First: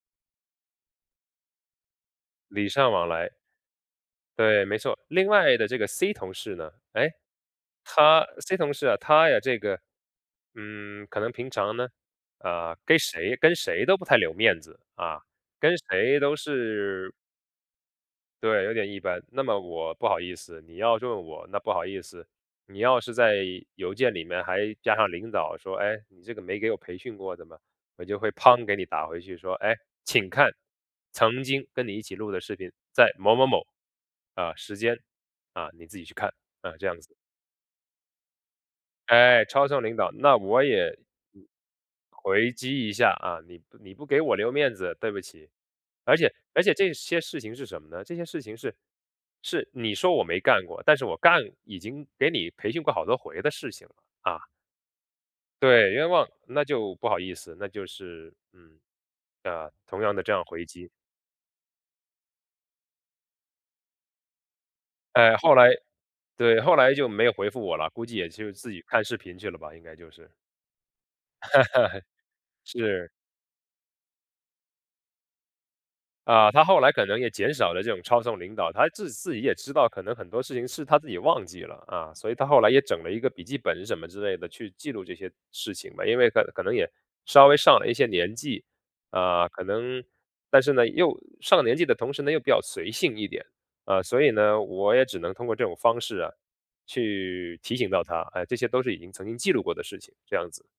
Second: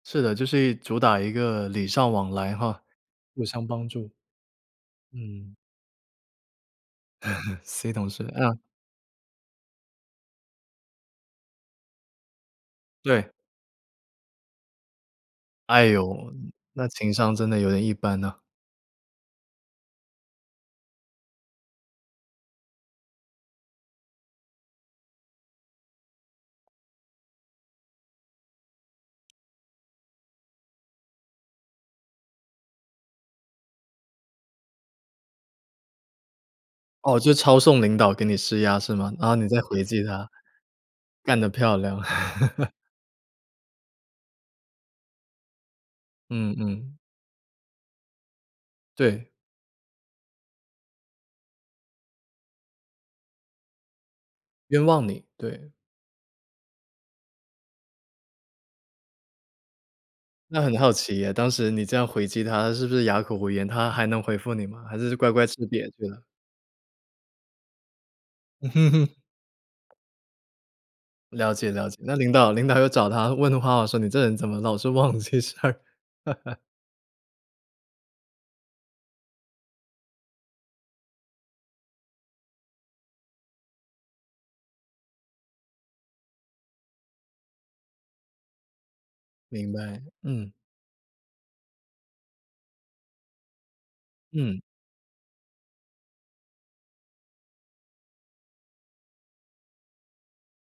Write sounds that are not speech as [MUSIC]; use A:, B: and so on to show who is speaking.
A: 是的，就是一主打一个礼尚往来
B: 礼
A: 哈，
B: 尚往来。
A: 互相帮助。
B: 对，没错，另
A: 嗯。
B: 外的这个 C 同事呢？哎，
A: [CHUCKLES] C 同事。
B: 他 C
A: 嗯。
B: 同事啊他呀这个，嗯，可能平常呢，呃，跟
A: 对。
B: 谁跟谁都不太留面子，啊，跟
A: 哎
B: 谁
A: 哟，
B: 都
A: 那
B: 是
A: 情商真的有点一般呐。
B: 对，有点一般。那么我不好意思，你要弄我，那不好意思，你要是在邮件里面还加上领导说：“哎，你这个没给我培训过的嘛，”我就会嘭给你打回去说：“哎，请看曾经跟你一起录的视频，在某某某，呃，时间，啊，你自己去看，”啊，这样子。
A: 哦，就抄送领导给你施压是吗？然后
B: 哎，
A: 你再
B: 抄
A: 回
B: 送领
A: 击
B: 导，
A: 他。
B: 那我也
A: 干得漂亮。
B: 回
A: [CHUCKLES]
B: 击一下啊，你你不给我留面子，对不起。而且
A: 嗯
B: 而且这
A: 嗯。
B: 些事情是什么呢？这些事情是
A: 对。
B: 是你说我没干过，但是我干已经给你培训过好多回的事情了啊。
A: 冤枉你，对。
B: 对，冤枉，那就不好意思，那就是，嗯，呃，同样的这样
A: 那
B: 回
A: 很
B: 击。
A: 好奇唉，当时你这样回击他是不是哑口无言，他还能回复你吗？还是乖
B: 呃，
A: 乖吃
B: 后来
A: 瘪去了。
B: 对，后来就没有回复我了，估计也就自己看
A: [LAUGHS]
B: 视频去了吧，应该就是。
A: 了解了解，
B: [LAUGHS]
A: 那领导领导又找
B: 是。
A: 他问话说你这人怎么老是忘记事儿？
B: 呃，
A: [CHUCKLES]
B: 他后来可能也减少了这种抄送领导，他自自己也知道，可能很多事情是他自己忘记了，啊，所以他后来也整了一个笔记本什么之类的去记录这些事情吧。因为可能可能也稍微上了一些年纪，呃，可
A: 明白，
B: 能，
A: 嗯。
B: 但是呢又上了年纪的同时呢，又比较随性一点，呃，所以
A: 嗯。
B: 呢，我也只能通过这种方式啊，去提醒到他，哎，这些都是已经曾经记录过的事情，这样子。